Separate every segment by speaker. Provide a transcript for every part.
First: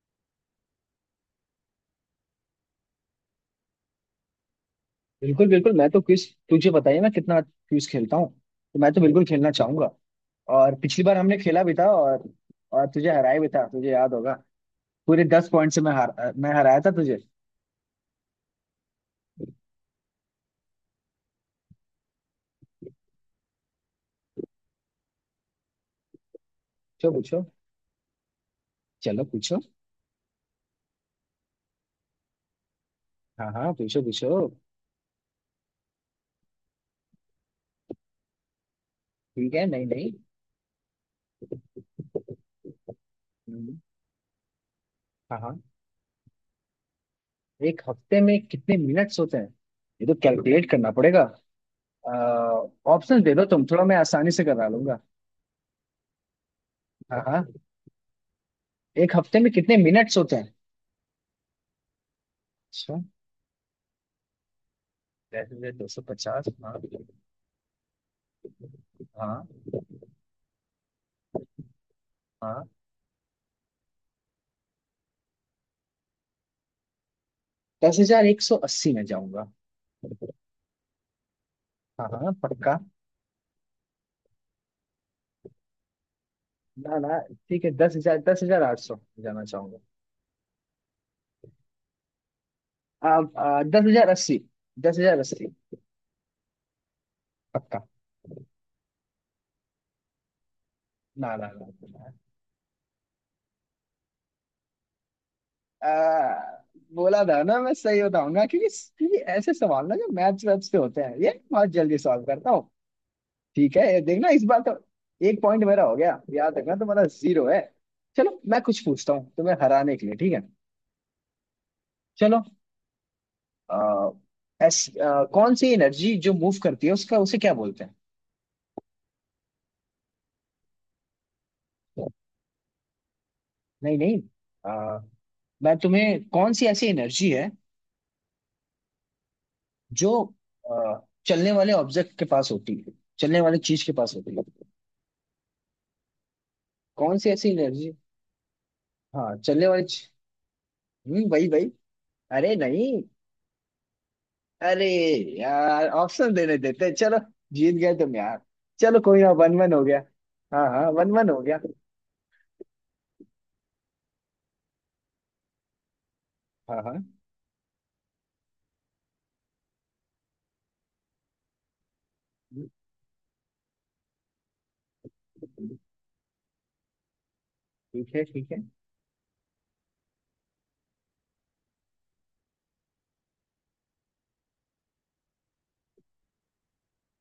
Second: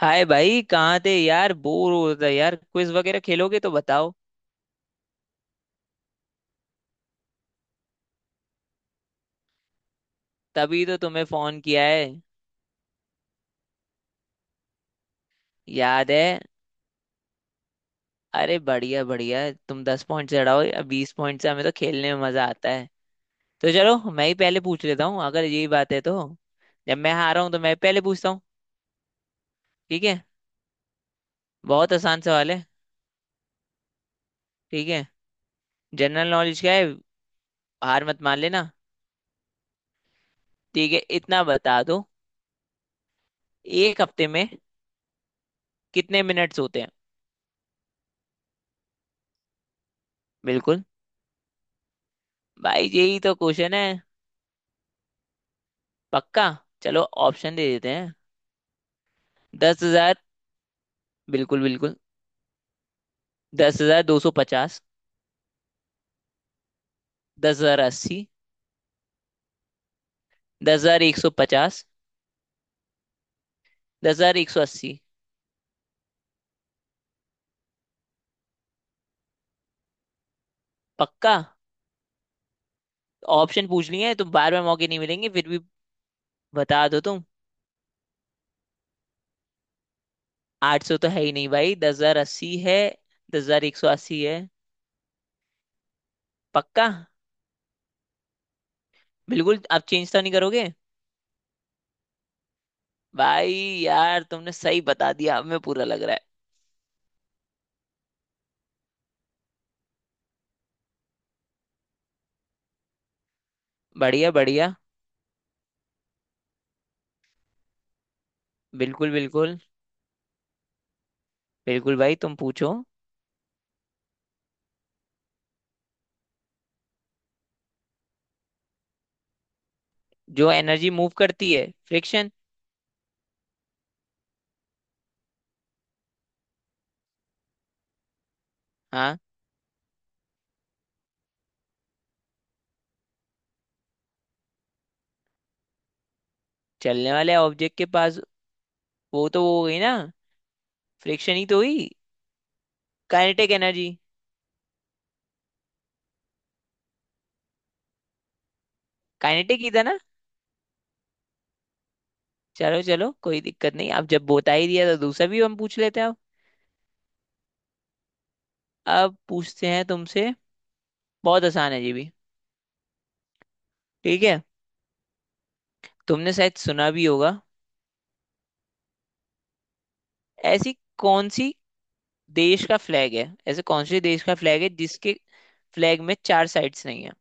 Speaker 1: हाय भाई, कहाँ थे यार? बोर हो रहा था यार। क्विज वगैरह खेलोगे तो बताओ।
Speaker 2: बिल्कुल बिल्कुल, मैं तो क्विज, तुझे पता ही है मैं कितना क्विज खेलता हूँ। तो मैं तो बिल्कुल खेलना चाहूंगा। और
Speaker 1: तभी तो
Speaker 2: पिछली बार
Speaker 1: तुम्हें
Speaker 2: हमने
Speaker 1: फोन
Speaker 2: खेला भी
Speaker 1: किया
Speaker 2: था,
Speaker 1: है।
Speaker 2: और तुझे हराया भी था, तुझे याद होगा। पूरे 10 पॉइंट से
Speaker 1: याद है।
Speaker 2: मैं हराया था तुझे।
Speaker 1: अरे बढ़िया बढ़िया। तुम दस पॉइंट से हड़ाओ या बीस पॉइंट से, हमें तो खेलने में मजा आता है। तो चलो, मैं ही पहले पूछ लेता हूँ अगर यही बात है तो। जब
Speaker 2: पूछो
Speaker 1: मैं हारा
Speaker 2: पूछो।
Speaker 1: हूँ तो मैं पहले पूछता हूँ।
Speaker 2: चलो पूछो।
Speaker 1: ठीक है। बहुत आसान सवाल है।
Speaker 2: हाँ हाँ, पूछो पूछो।
Speaker 1: ठीक है। जनरल नॉलेज का है। हार मत मान लेना।
Speaker 2: ठीक है, नहीं नहीं।
Speaker 1: ठीक है, इतना बता दो।
Speaker 2: हम्म।
Speaker 1: एक हफ्ते में
Speaker 2: हाँ हाँ,
Speaker 1: कितने मिनट्स होते हैं?
Speaker 2: एक हफ्ते में कितने मिनट्स होते हैं? ये तो कैलकुलेट
Speaker 1: बिल्कुल।
Speaker 2: करना पड़ेगा।
Speaker 1: भाई यही
Speaker 2: ऑप्शन दे
Speaker 1: तो
Speaker 2: दो तुम
Speaker 1: क्वेश्चन
Speaker 2: थोड़ा,
Speaker 1: है।
Speaker 2: मैं आसानी से करा लूंगा।
Speaker 1: पक्का। चलो।
Speaker 2: हाँ हाँ।
Speaker 1: ऑप्शन दे देते हैं।
Speaker 2: एक हफ्ते में कितने
Speaker 1: 10,000।
Speaker 2: मिनट्स होते हैं?
Speaker 1: बिल्कुल बिल्कुल।
Speaker 2: अच्छा।
Speaker 1: 10,250।
Speaker 2: वैसे तो 250, हाँ।
Speaker 1: 10,080।
Speaker 2: हाँ।
Speaker 1: 10,150।
Speaker 2: हाँ।
Speaker 1: 10,180।
Speaker 2: 10,180 में जाऊंगा।
Speaker 1: पक्का।
Speaker 2: हाँ हाँ, पक्का।
Speaker 1: ऑप्शन पूछ लिए हैं तो बार बार मौके नहीं मिलेंगे, फिर भी बता
Speaker 2: ना
Speaker 1: दो
Speaker 2: ना।
Speaker 1: तुम।
Speaker 2: ठीक है, दस हजार आठ सौ जाना चाहूंगा।
Speaker 1: 800 तो है ही नहीं भाई, 10,080 है। दस हजार एक
Speaker 2: दस
Speaker 1: सौ
Speaker 2: हजार
Speaker 1: अस्सी है।
Speaker 2: अस्सी 10,080।
Speaker 1: पक्का।
Speaker 2: पक्का।
Speaker 1: बिल्कुल आप चेंज तो नहीं करोगे?
Speaker 2: ना ना ना ना।
Speaker 1: भाई। यार तुमने सही बता दिया, अब मैं पूरा
Speaker 2: आ,
Speaker 1: लग रहा है।
Speaker 2: बोला था ना मैं सही बताऊंगा, क्योंकि क्योंकि ऐसे सवाल ना जो मैथ्स वैथ्स पे होते हैं ये बहुत जल्दी सॉल्व करता हूँ। ठीक है, ये देखना
Speaker 1: बढ़िया
Speaker 2: इस बार
Speaker 1: बढ़िया।
Speaker 2: तो। 1 पॉइंट मेरा हो गया, याद रखना तुम्हारा 0 है। चलो मैं कुछ
Speaker 1: बिल्कुल
Speaker 2: पूछता हूँ तुम्हें
Speaker 1: बिल्कुल।
Speaker 2: हराने के लिए, ठीक है?
Speaker 1: बिल्कुल भाई, तुम
Speaker 2: चलो।
Speaker 1: पूछो।
Speaker 2: आ, ऐस, कौन सी एनर्जी जो मूव करती है उसका उसे क्या बोलते?
Speaker 1: जो एनर्जी मूव करती है, फ्रिक्शन।
Speaker 2: नहीं नहीं। आ, मैं तुम्हें, कौन सी ऐसी एनर्जी है
Speaker 1: हाँ।
Speaker 2: जो आ, चलने वाले ऑब्जेक्ट के पास होती है? चलने वाली चीज के पास होती है?
Speaker 1: चलने
Speaker 2: कौन सी
Speaker 1: वाले
Speaker 2: ऐसी
Speaker 1: ऑब्जेक्ट के
Speaker 2: एनर्जी?
Speaker 1: पास। वो
Speaker 2: हाँ,
Speaker 1: तो वो हो गई ना। फ्रिक्शन ही
Speaker 2: वही
Speaker 1: तो
Speaker 2: वही।
Speaker 1: हुई।
Speaker 2: अरे नहीं।
Speaker 1: Kinetic energy.
Speaker 2: अरे यार, ऑप्शन देने देते। चलो, जीत गए तुम यार। चलो, कोई ना, वन
Speaker 1: काइनेटिक ही
Speaker 2: वन हो
Speaker 1: था
Speaker 2: गया।
Speaker 1: ना।
Speaker 2: हाँ हाँ, 1-1 हो गया।
Speaker 1: चलो चलो, कोई दिक्कत नहीं। अब जब बता ही दिया तो दूसरा भी हम पूछ लेते हैं अब।
Speaker 2: हाँ हाँ।
Speaker 1: अब पूछते हैं तुमसे। बहुत आसान है जी भी। ठीक है। तुमने शायद सुना भी होगा।
Speaker 2: ठीक है, ठीक है।
Speaker 1: ऐसी कौन सी देश का फ्लैग है ऐसे कौन से देश का फ्लैग है जिसके फ्लैग में चार साइड्स नहीं है?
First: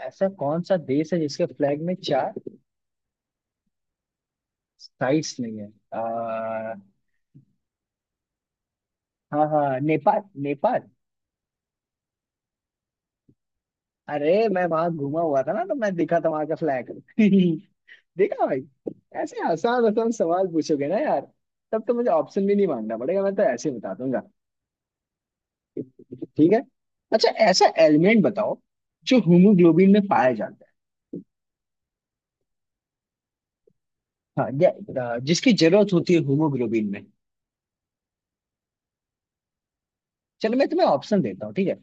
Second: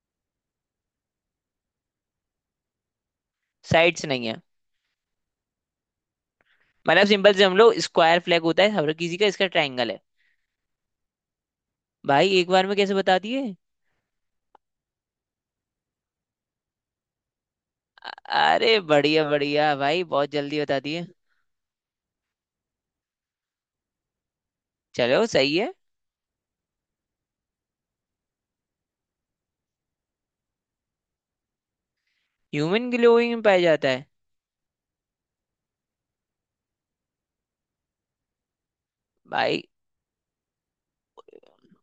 Speaker 2: ऐसा कौन सा देश है जिसके फ्लैग में चार
Speaker 1: साइड्स नहीं है।
Speaker 2: साइड्स नहीं है? आ,
Speaker 1: मतलब सिंपल से, हम लोग स्क्वायर फ्लैग होता है हर किसी का,
Speaker 2: हाँ
Speaker 1: इसका
Speaker 2: हाँ,
Speaker 1: ट्रायंगल है।
Speaker 2: नेपाल नेपाल।
Speaker 1: भाई एक बार में कैसे बता दिए?
Speaker 2: अरे, मैं वहां घूमा हुआ था ना, तो मैं देखा था वहां का फ्लैग। देखा भाई,
Speaker 1: अरे बढ़िया
Speaker 2: ऐसे
Speaker 1: बढ़िया
Speaker 2: आसान
Speaker 1: भाई,
Speaker 2: आसान
Speaker 1: बहुत
Speaker 2: सवाल
Speaker 1: जल्दी बता
Speaker 2: पूछोगे ना
Speaker 1: दिए।
Speaker 2: यार, तब तो मुझे ऑप्शन भी नहीं मांगना पड़ेगा, मैं तो ऐसे ही बता दूंगा।
Speaker 1: चलो सही है।
Speaker 2: ठीक है। अच्छा, ऐसा एलिमेंट बताओ जो हीमोग्लोबिन में पाया जाता है।
Speaker 1: ह्यूमन ग्लोइंग में पाया जाता है।
Speaker 2: हाँ, जिसकी जरूरत होती है हीमोग्लोबिन में।
Speaker 1: भाई।
Speaker 2: चलो मैं तुम्हें ऑप्शन देता हूँ, ठीक है?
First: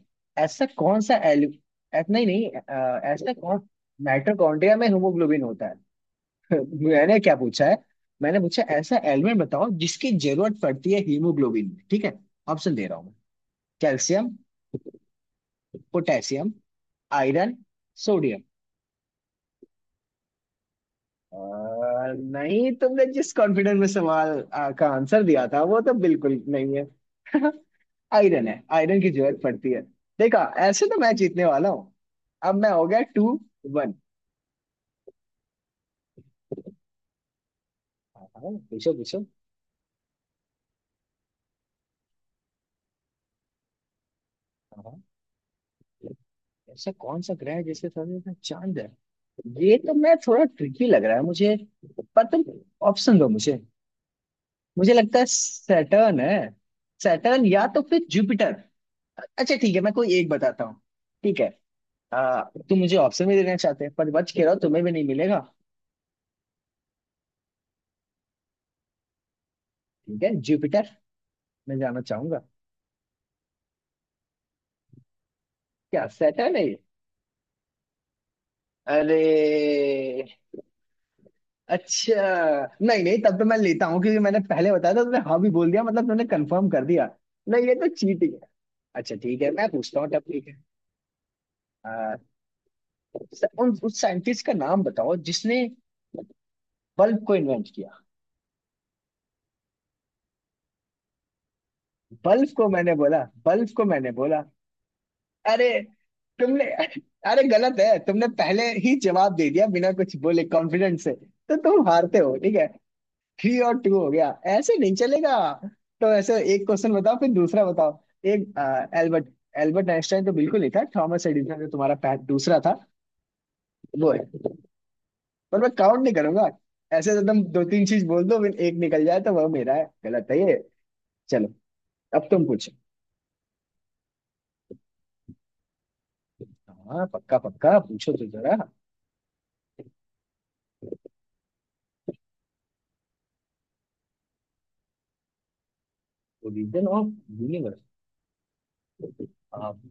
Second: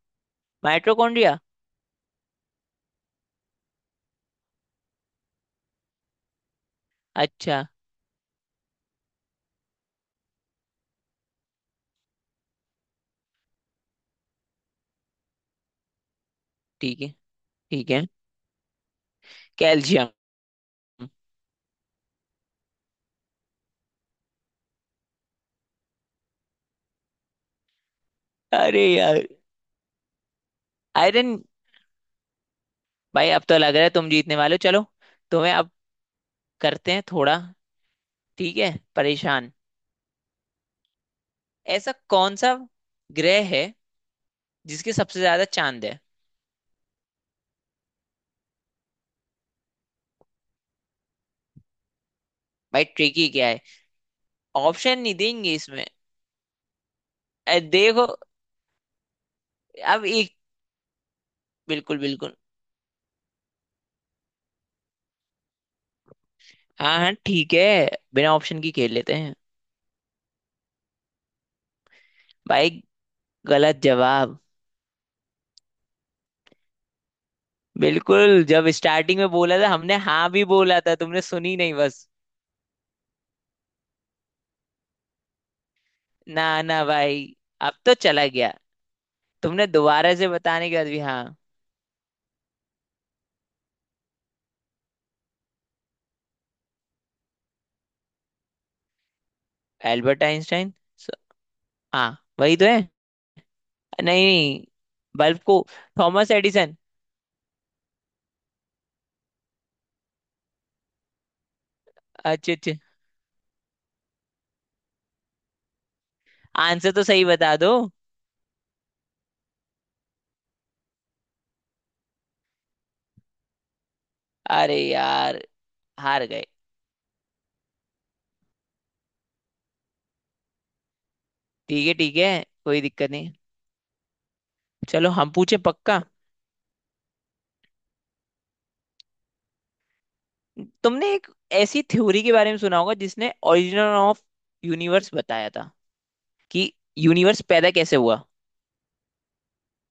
Speaker 2: ऐसा कौन सा
Speaker 1: माइटोकॉन्ड्रिया।
Speaker 2: एलि ऐ- नहीं नहीं, अ, ऐसा कौन माइटोकॉन्ड्रिया में हीमोग्लोबिन होता है? मैंने क्या
Speaker 1: अच्छा।
Speaker 2: पूछा है? मैंने पूछा, ऐसा एलिमेंट बताओ जिसकी जरूरत पड़ती है हीमोग्लोबिन में, ठीक है? ऑप्शन दे रहा हूँ मैं। कैल्शियम। पोटेशियम।
Speaker 1: ठीक है।
Speaker 2: आयरन।
Speaker 1: ठीक है।
Speaker 2: सोडियम।
Speaker 1: कैल्शियम।
Speaker 2: अ, नहीं, तुमने जिस कॉन्फिडेंस में सवाल का आंसर दिया था वो तो बिल्कुल नहीं है। आयरन है,
Speaker 1: अरे
Speaker 2: आयरन की
Speaker 1: यार।
Speaker 2: जरूरत पड़ती है। देखा, ऐसे तो मैं
Speaker 1: आयरन।
Speaker 2: जीतने वाला हूँ। अब मैं हो गया
Speaker 1: भाई
Speaker 2: टू
Speaker 1: अब तो लग रहा है
Speaker 2: वन
Speaker 1: तुम जीतने वाले हो, चलो। तुम्हें अब करते हैं थोड़ा।
Speaker 2: हाँ हाँ,
Speaker 1: ठीक है।
Speaker 2: पूछो पूछो।
Speaker 1: परेशान। ऐसा कौन सा ग्रह है
Speaker 2: हाँ
Speaker 1: जिसके
Speaker 2: हाँ।
Speaker 1: सबसे ज्यादा चांद है?
Speaker 2: ऐसा कौन सा ग्रह है जिसके साथ साथ चांद है? ये तो मैं थोड़ा ट्रिकी लग रहा है मुझे, पर तुम
Speaker 1: भाई
Speaker 2: ऑप्शन दो
Speaker 1: ट्रिकी क्या
Speaker 2: मुझे।
Speaker 1: है?
Speaker 2: मुझे
Speaker 1: ऑप्शन नहीं
Speaker 2: लगता है
Speaker 1: देंगे इसमें।
Speaker 2: सैटर्न है। सैटर्न, या तो फिर
Speaker 1: देखो।
Speaker 2: जुपिटर। अच्छा ठीक है, मैं
Speaker 1: अब
Speaker 2: कोई एक
Speaker 1: एक।
Speaker 2: बताता हूँ। ठीक है।
Speaker 1: बिल्कुल बिल्कुल।
Speaker 2: आ, तुम मुझे ऑप्शन भी देना चाहते हैं पर बच के रहो, तुम्हें भी नहीं मिलेगा।
Speaker 1: हाँ हाँ ठीक है। बिना ऑप्शन की खेल लेते हैं।
Speaker 2: ठीक है, जुपिटर मैं जाना चाहूंगा।
Speaker 1: भाई। गलत जवाब।
Speaker 2: क्या सैटर्न है ये?
Speaker 1: बिल्कुल, जब
Speaker 2: अरे,
Speaker 1: स्टार्टिंग में बोला था हमने, हाँ भी बोला था, तुमने सुनी नहीं बस।
Speaker 2: अच्छा। नहीं नहीं, तब तो मैं लेता हूँ क्योंकि मैंने पहले बताया था, तुमने हाँ भी बोल दिया, मतलब तुमने
Speaker 1: ना
Speaker 2: कंफर्म कर
Speaker 1: ना
Speaker 2: दिया।
Speaker 1: भाई।
Speaker 2: नहीं,
Speaker 1: अब
Speaker 2: ये तो
Speaker 1: तो चला
Speaker 2: चीटिंग।
Speaker 1: गया।
Speaker 2: अच्छा ठीक है,
Speaker 1: तुमने
Speaker 2: मैं पूछता हूँ
Speaker 1: दोबारा
Speaker 2: तब,
Speaker 1: से
Speaker 2: ठीक है।
Speaker 1: बताने के बाद भी हाँ।
Speaker 2: अ, उस साइंटिस्ट का नाम बताओ जिसने बल्ब को इन्वेंट किया।
Speaker 1: एल्बर्ट आइंस्टाइन स- हाँ
Speaker 2: बल्ब
Speaker 1: वही तो
Speaker 2: को
Speaker 1: है।
Speaker 2: मैंने बोला, बल्ब को मैंने
Speaker 1: नहीं
Speaker 2: बोला।
Speaker 1: नहीं। बल्ब को।
Speaker 2: अरे,
Speaker 1: थॉमस
Speaker 2: तुमने।
Speaker 1: एडिसन।
Speaker 2: अरे गलत है, तुमने पहले ही जवाब दे दिया बिना कुछ बोले कॉन्फिडेंस से, तो तुम हारते हो,
Speaker 1: अच्छे
Speaker 2: ठीक है।
Speaker 1: अच्छे।
Speaker 2: 3-2 हो गया। ऐसे नहीं चलेगा। तो ऐसे एक क्वेश्चन
Speaker 1: आंसर तो
Speaker 2: बताओ
Speaker 1: सही
Speaker 2: फिर
Speaker 1: बता
Speaker 2: दूसरा
Speaker 1: दो।
Speaker 2: बताओ। एक एल्बर्ट, एल्बर्ट आइंस्टाइन तो बिल्कुल नहीं था, थॉमस एडिसन जो तुम्हारा दूसरा था वो,
Speaker 1: अरे यार।
Speaker 2: पर मैं काउंट नहीं
Speaker 1: हार गए।
Speaker 2: करूंगा। ऐसे तो तुम दो तीन चीज बोल दो फिर एक निकल जाए तो वह मेरा है? गलत है ये। चलो,
Speaker 1: ठीक है ठीक
Speaker 2: अब
Speaker 1: है।
Speaker 2: तुम पूछो।
Speaker 1: कोई दिक्कत नहीं। चलो हम पूछे पक्का।
Speaker 2: हाँ पक्का पक्का, पूछो तो जरा।
Speaker 1: तुमने एक ऐसी थ्योरी के बारे में सुना होगा जिसने ओरिजिन ऑफ यूनिवर्स बताया था, कि
Speaker 2: ओरिजिन ऑफ
Speaker 1: यूनिवर्स पैदा
Speaker 2: यूनिवर्स,
Speaker 1: कैसे हुआ।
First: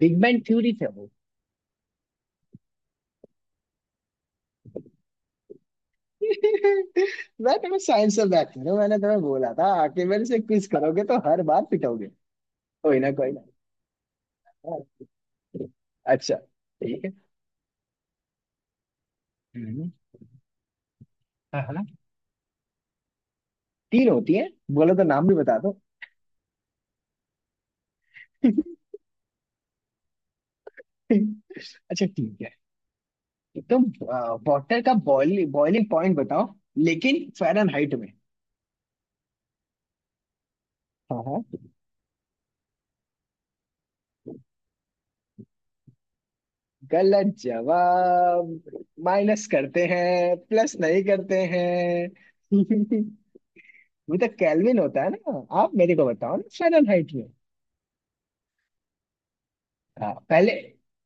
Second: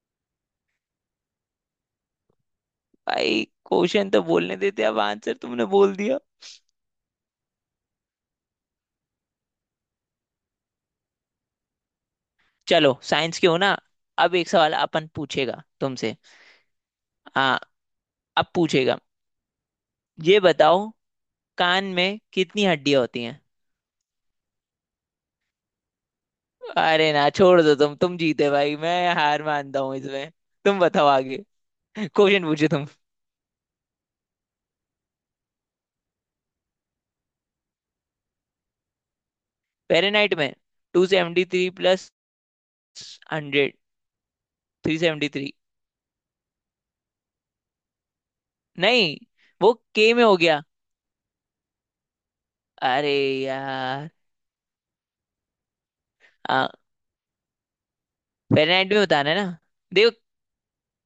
Speaker 2: बिग बैंग थ्योरी थे वो।
Speaker 1: भाई क्वेश्चन तो बोलने देते, अब आंसर तुमने बोल दिया।
Speaker 2: मैं तुम्हें साइंस से बैक करूँ? मैंने तुम्हें बोला था, आके मेरे से क्विज करोगे तो हर बार पिटोगे। कोई
Speaker 1: चलो
Speaker 2: ना कोई
Speaker 1: साइंस
Speaker 2: ना।
Speaker 1: के हो ना। अब एक सवाल
Speaker 2: हाँ।
Speaker 1: अपन पूछेगा तुमसे।
Speaker 2: अच्छा। ठीक है।
Speaker 1: हाँ। अब पूछेगा।
Speaker 2: हम्म,
Speaker 1: ये बताओ।
Speaker 2: हाँ हाँ।
Speaker 1: कान में कितनी हड्डियां होती हैं?
Speaker 2: तीन होती है। बोलो तो नाम भी बता दो।
Speaker 1: अरे ना छोड़ दो, तुम जीते भाई, मैं हार मानता हूँ इसमें। तुम बताओ आगे।
Speaker 2: अच्छा ठीक
Speaker 1: क्वेश्चन
Speaker 2: है।
Speaker 1: पूछो तुम।
Speaker 2: एकदम। वाटर का बॉइलिंग बॉइलिंग पॉइंट बताओ, लेकिन फ़ारेनहाइट में।
Speaker 1: फेरेनहाइट में। टू
Speaker 2: हाँ हाँ।
Speaker 1: Seventy three plus hundred three.
Speaker 2: गलत जवाब।
Speaker 1: नहीं।
Speaker 2: माइनस
Speaker 1: वो
Speaker 2: करते
Speaker 1: के में
Speaker 2: हैं,
Speaker 1: हो गया।
Speaker 2: प्लस नहीं करते
Speaker 1: अरे
Speaker 2: हैं।
Speaker 1: यार।
Speaker 2: वो तो केल्विन होता है ना, आप मेरे को बताओ ना
Speaker 1: आ,
Speaker 2: फ़ारेनहाइट में।
Speaker 1: फेरेनहाइट में बताना है ना?
Speaker 2: हाँ,
Speaker 1: देखो।
Speaker 2: पहले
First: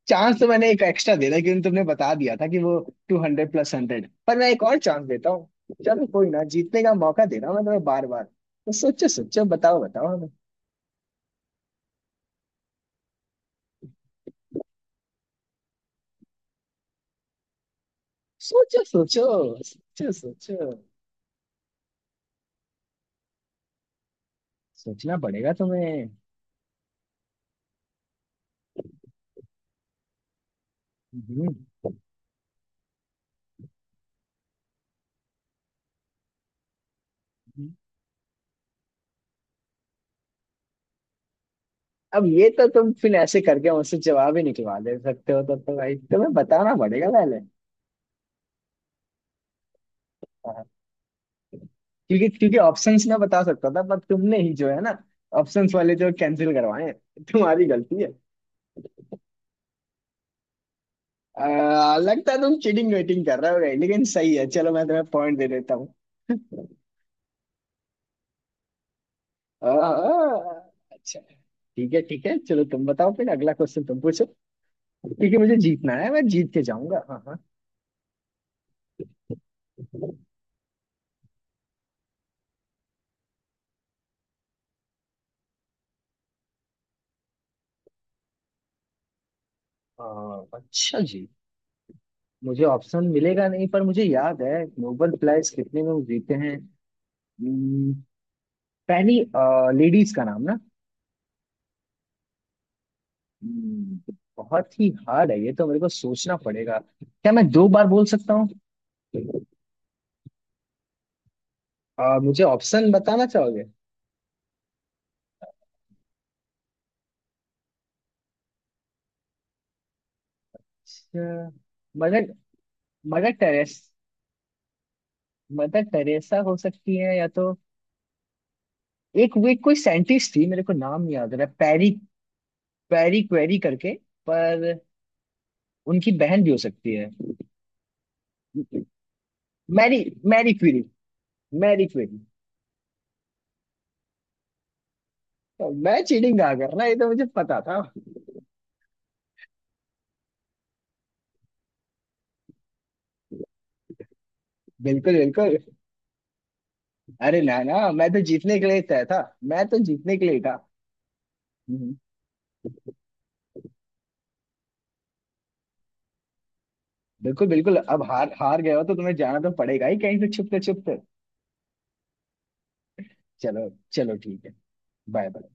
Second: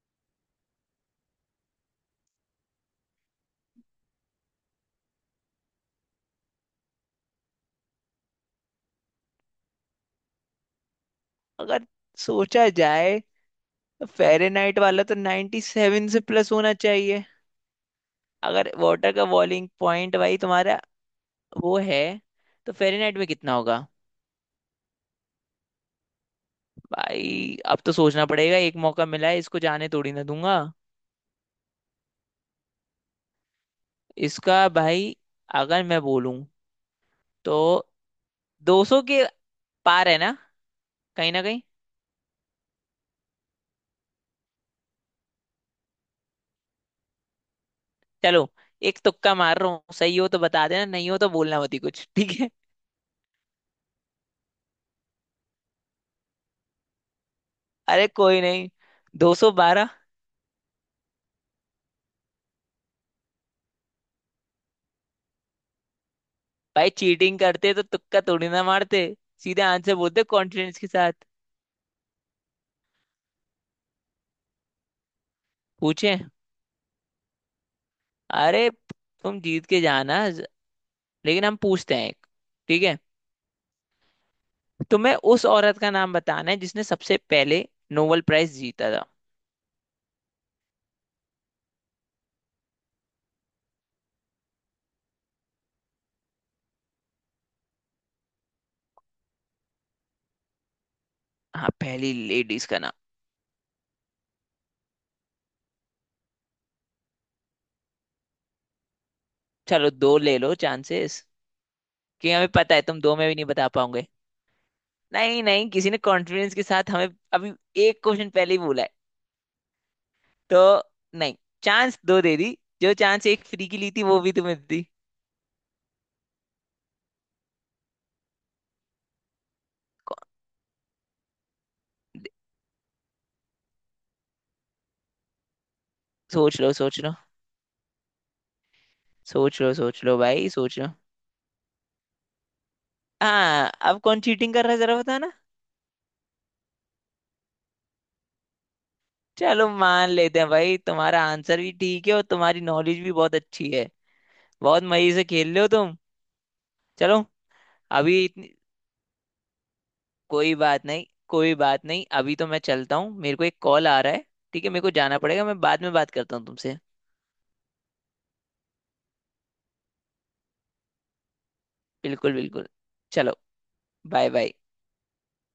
Speaker 2: चांस तो मैंने एक एक्स्ट्रा दे दिया क्योंकि तुमने बता दिया था कि वो टू हंड्रेड प्लस हंड्रेड, पर मैं एक और चांस देता हूँ। चलो कोई ना, जीतने का मौका दे रहा हूँ मैं तुम्हें बार बार, तो सोचो सोचो, बताओ बताओ हमें।
Speaker 1: अगर सोचा जाए तो फेरेनहाइट वाला तो 97 से प्लस होना चाहिए। अगर
Speaker 2: सोचो
Speaker 1: वाटर का
Speaker 2: सोचो।
Speaker 1: बॉइलिंग
Speaker 2: सोचो
Speaker 1: पॉइंट भाई
Speaker 2: सोचो।
Speaker 1: तुम्हारा वो है तो फेरेनहाइट में कितना होगा?
Speaker 2: सोचना पड़ेगा तुम्हें।
Speaker 1: भाई अब तो सोचना पड़ेगा, एक मौका मिला है, इसको जाने थोड़ी ना दूंगा।
Speaker 2: हम्म।
Speaker 1: इसका भाई। अगर मैं बोलूं तो
Speaker 2: हम्म।
Speaker 1: 200 के पार है ना, कहीं ना कहीं।
Speaker 2: अब ये तो तुम फिर ऐसे करके मुझसे जवाब ही निकलवा दे सकते हो, तब तो भाई तुम्हें बताना पड़ेगा पहले।
Speaker 1: चलो एक तुक्का मार रहा हूँ, सही हो तो बता देना, नहीं हो तो बोलना मत ही कुछ
Speaker 2: क्योंकि
Speaker 1: ठीक है।
Speaker 2: क्योंकि ऑप्शंस ना बता सकता था, पर तुमने ही जो है ना, ऑप्शंस वाले जो कैंसिल करवाए, तुम्हारी गलती
Speaker 1: अरे
Speaker 2: है।
Speaker 1: कोई नहीं। 212।
Speaker 2: लगता है तुम चीटिंग वेटिंग कर रहे हो भाई, लेकिन सही है, चलो मैं तुम्हें पॉइंट दे देता हूँ।
Speaker 1: भाई चीटिंग करते तो तुक्का थोड़ी ना मारते। सीधे आंसर बोलते
Speaker 2: आ,
Speaker 1: कॉन्फिडेंस के साथ।
Speaker 2: अच्छा ठीक है, ठीक है, चलो तुम बताओ फिर अगला क्वेश्चन तुम पूछो, क्योंकि मुझे जीतना है,
Speaker 1: पूछे।
Speaker 2: मैं जीत के जाऊंगा। हाँ हाँ।
Speaker 1: अरे। तुम जीत के जाना। लेकिन हम पूछते हैं एक। ठीक है। तुम्हें उस औरत का नाम बताना है जिसने सबसे पहले नोबेल प्राइज जीता था।
Speaker 2: अच्छा जी, मुझे ऑप्शन मिलेगा नहीं पर मुझे याद है, नोबेल प्राइज कितने लोग जीते हैं। हम्म, पहली लेडीज का नाम ना?
Speaker 1: हाँ पहली लेडीज का नाम।
Speaker 2: तो बहुत ही हार्ड है ये तो, मेरे को सोचना पड़ेगा। क्या मैं दो बार बोल सकता हूँ?
Speaker 1: चलो दो ले लो चांसेस। कि
Speaker 2: मुझे
Speaker 1: हमें पता है
Speaker 2: ऑप्शन
Speaker 1: तुम दो
Speaker 2: बताना
Speaker 1: में भी नहीं
Speaker 2: चाहोगे?
Speaker 1: बता पाओगे। नहीं नहीं, किसी ने कॉन्फिडेंस के साथ हमें अभी एक क्वेश्चन पहले ही बोला है तो। नहीं।
Speaker 2: अच्छा,
Speaker 1: चांस दो
Speaker 2: मदर
Speaker 1: दे दी। जो चांस
Speaker 2: मदर
Speaker 1: एक फ्री
Speaker 2: टेरेस
Speaker 1: की ली थी वो भी तुम्हें दी
Speaker 2: मदर टेरेसा हो सकती है, या तो एक वे कोई
Speaker 1: कौन-
Speaker 2: साइंटिस्ट थी, मेरे को नाम नहीं याद रहा, पैरी,
Speaker 1: दे-
Speaker 2: पैरी क्वेरी करके, पर उनकी बहन भी हो
Speaker 1: सोच लो
Speaker 2: सकती
Speaker 1: सोच
Speaker 2: है।
Speaker 1: लो। सोच लो
Speaker 2: मैरी
Speaker 1: सोच लो भाई
Speaker 2: मैरी
Speaker 1: सोच
Speaker 2: क्यूरी।
Speaker 1: लो।
Speaker 2: Marie Curie.
Speaker 1: हाँ अब कौन चीटिंग कर रहा है जरा बताना।
Speaker 2: तो मैं चीटिंग कहाँ कर रहा है, ये तो मुझे पता था।
Speaker 1: चलो मान लेते हैं भाई, तुम्हारा आंसर भी ठीक है और तुम्हारी नॉलेज भी बहुत अच्छी है। बहुत मजे
Speaker 2: बिल्कुल
Speaker 1: से
Speaker 2: बिल्कुल।
Speaker 1: खेल रहे हो तुम। चलो।
Speaker 2: अरे ना ना, मैं तो
Speaker 1: अभी इतनी।
Speaker 2: जीतने के लिए तय था। मैं तो जीतने के लिए
Speaker 1: कोई
Speaker 2: था।
Speaker 1: बात नहीं, कोई बात
Speaker 2: हम्म।
Speaker 1: नहीं, अभी तो मैं चलता हूँ, मेरे को एक कॉल आ रहा है। ठीक है, मेरे को जाना पड़ेगा, मैं बाद में बात करता हूँ तुमसे।
Speaker 2: बिल्कुल बिल्कुल, अब हार हार गए हो तो तुम्हें जाना तो पड़ेगा ही, कहीं से छुपते छुपते।
Speaker 1: बिल्कुल बिल्कुल। चलो।
Speaker 2: चलो चलो
Speaker 1: बाय
Speaker 2: ठीक
Speaker 1: बाय।
Speaker 2: है। Bye bye.